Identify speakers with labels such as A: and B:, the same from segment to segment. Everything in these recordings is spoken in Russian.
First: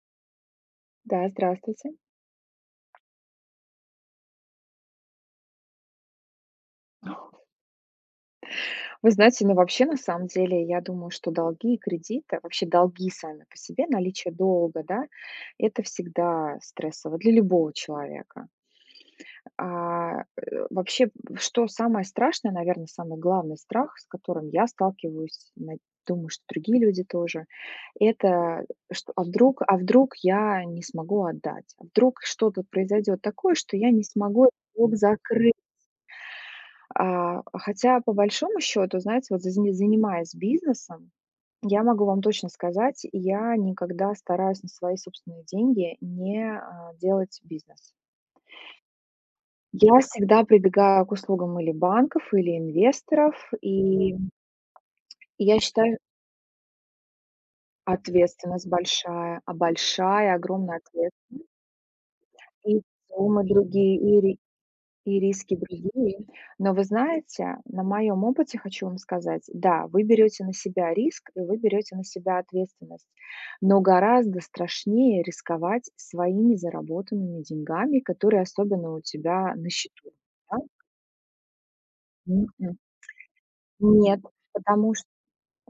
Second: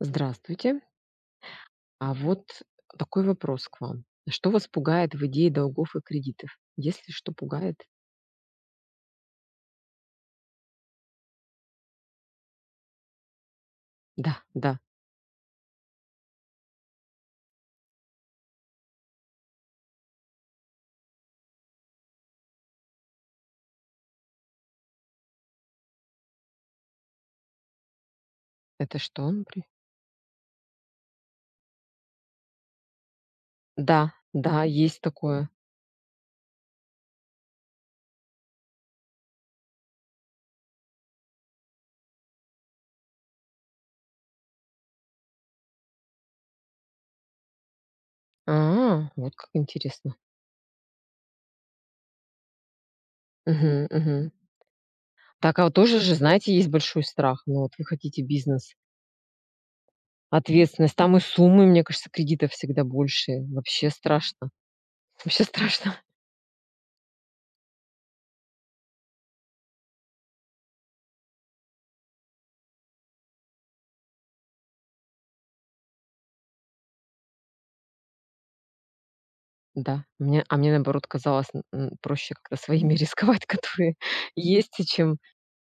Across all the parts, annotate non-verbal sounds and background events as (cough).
A: Здравствуйте.
B: Да, здравствуйте.
A: А вот такой вопрос к вам. Что вас пугает в идее долгов и кредитов? Если что пугает?
B: Вы знаете, но вообще, на самом деле, я думаю, что долги и кредиты вообще долги сами по себе, наличие
A: Да, да.
B: долга, да, это всегда стрессово для любого человека. А, э, вообще, что самое страшное, наверно, самый главный страх, с которым я сталкиваюсь, над думаю, что другие люди тоже это,
A: Это
B: что а
A: что
B: вдруг
A: напри
B: а вдруг я не смогу отдать, а вдруг что-то произойдёт такое, что я не
A: Да,
B: смогу этот
A: да,
B: долг
A: есть такое.
B: закрыть. А, хотя по большому счёту, знаете, вот за за занимаясь бизнесом, я могу вам точно сказать, я никогда стараюсь на свои собственные деньги не, а, делать бизнес.
A: А, вот как
B: Я
A: интересно.
B: всегда прибегаю к услугам или банков, или инвесторов
A: Мгм
B: и
A: мгм.
B: (smacks lips) и
A: Так,
B: я
A: а вот
B: считаю
A: тоже же, знаете, есть большой страх, но вот вы хотите
B: Ответственность
A: бизнес
B: большая, а, большая огромная
A: Ответственность, там и
B: ответственность.
A: суммы, мне кажется, кредитов
B: И
A: всегда большие.
B: суммы
A: Вообще
B: другие и ри
A: страшно.
B: и
A: Вообще
B: риски
A: страшно.
B: другие, но вы знаете на моём опыте хочу вам сказать. Да вы берёте на себя риск, и вы берёте на себя ответственность, но гораздо страшнее рисковать своими заработанными деньгами, которые особенно у тебя на
A: Да,
B: счету,
A: мне а
B: да.
A: мне наоборот казалось м м проще как-то
B: Мгм.
A: своими рисковать, которые
B: Нет,
A: есть,
B: потому ш
A: чем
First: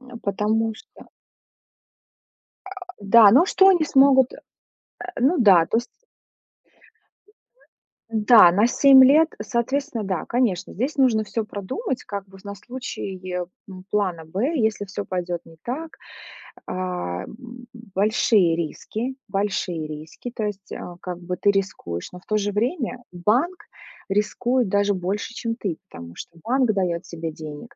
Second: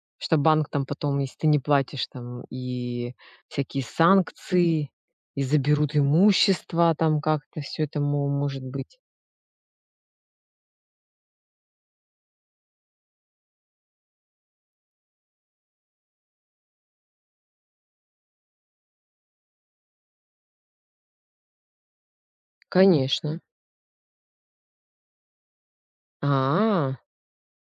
B: э,
A: что банк
B: потому
A: там
B: что
A: потом, если ты не платишь, там,
B: (grunts)
A: и
B: Да, ну что они
A: всякие
B: смогут,?
A: санкции,
B: (grunts) Ну
A: и
B: да, то есть
A: заберут имущество, там как-то всё это мо
B: Да,
A: может
B: на
A: быть.
B: 7 лет соответственно, да, конечно, здесь нужно всё продумать, как бы, на случай, м, плана Б, если всё пойдёт не так. А б б большие риски, большие риски, то есть а как бы ты рискуешь, но в то же время
A: Конечно.
B: банк рискует даже больше, чем ты. Потому что банк
A: А.
B: даёт тебе денег.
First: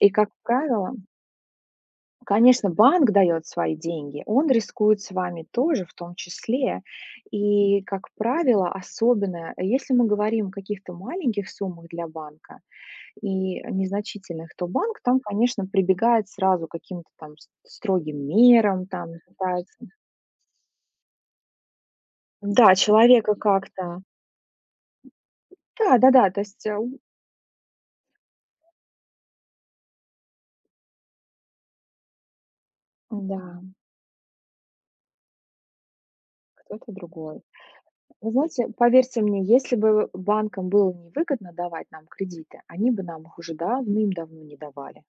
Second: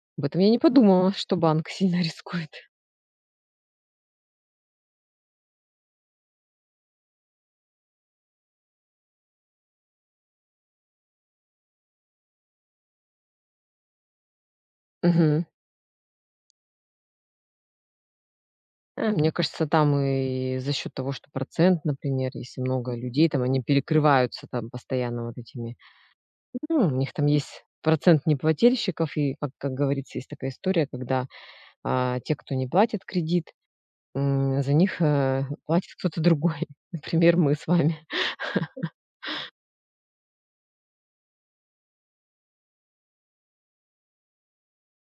B: И
A: Об
B: как
A: этом я не
B: правило
A: подумала, что банк сильно рискует.
B: Конечно, банк даёт свои деньги. Он рискует с вами тоже, в том числе. И как правило, особенно если мы говорим о каких-то маленьких суммах для банка, и незначительных, то банк там,
A: Мгм.
B: конечно, прибегает сразу к каким-то там с строгим мерам, там
A: А мне кажется
B: пытается
A: там и за счёт того, что процент, например, если
B: Да,
A: много людей,
B: человека
A: там они
B: как-то
A: перекрываются там постоянно вот этими.
B: Да-да-да, то есть
A: Ну у
B: эм
A: них там есть процент неплательщиков, и как как говорится, есть такая история, когда, а, те, кто не платит кредит,
B: М-да.
A: м, за них, а, платит кто-то другой,
B: Кто-то
A: например,
B: другой.
A: мы с вами.
B: Вы знаете,
A: (laughs)
B: поверьте мне, если бы банкам было невыгодно давать нам кредиты, они бы нам их уже давным-давно не давали.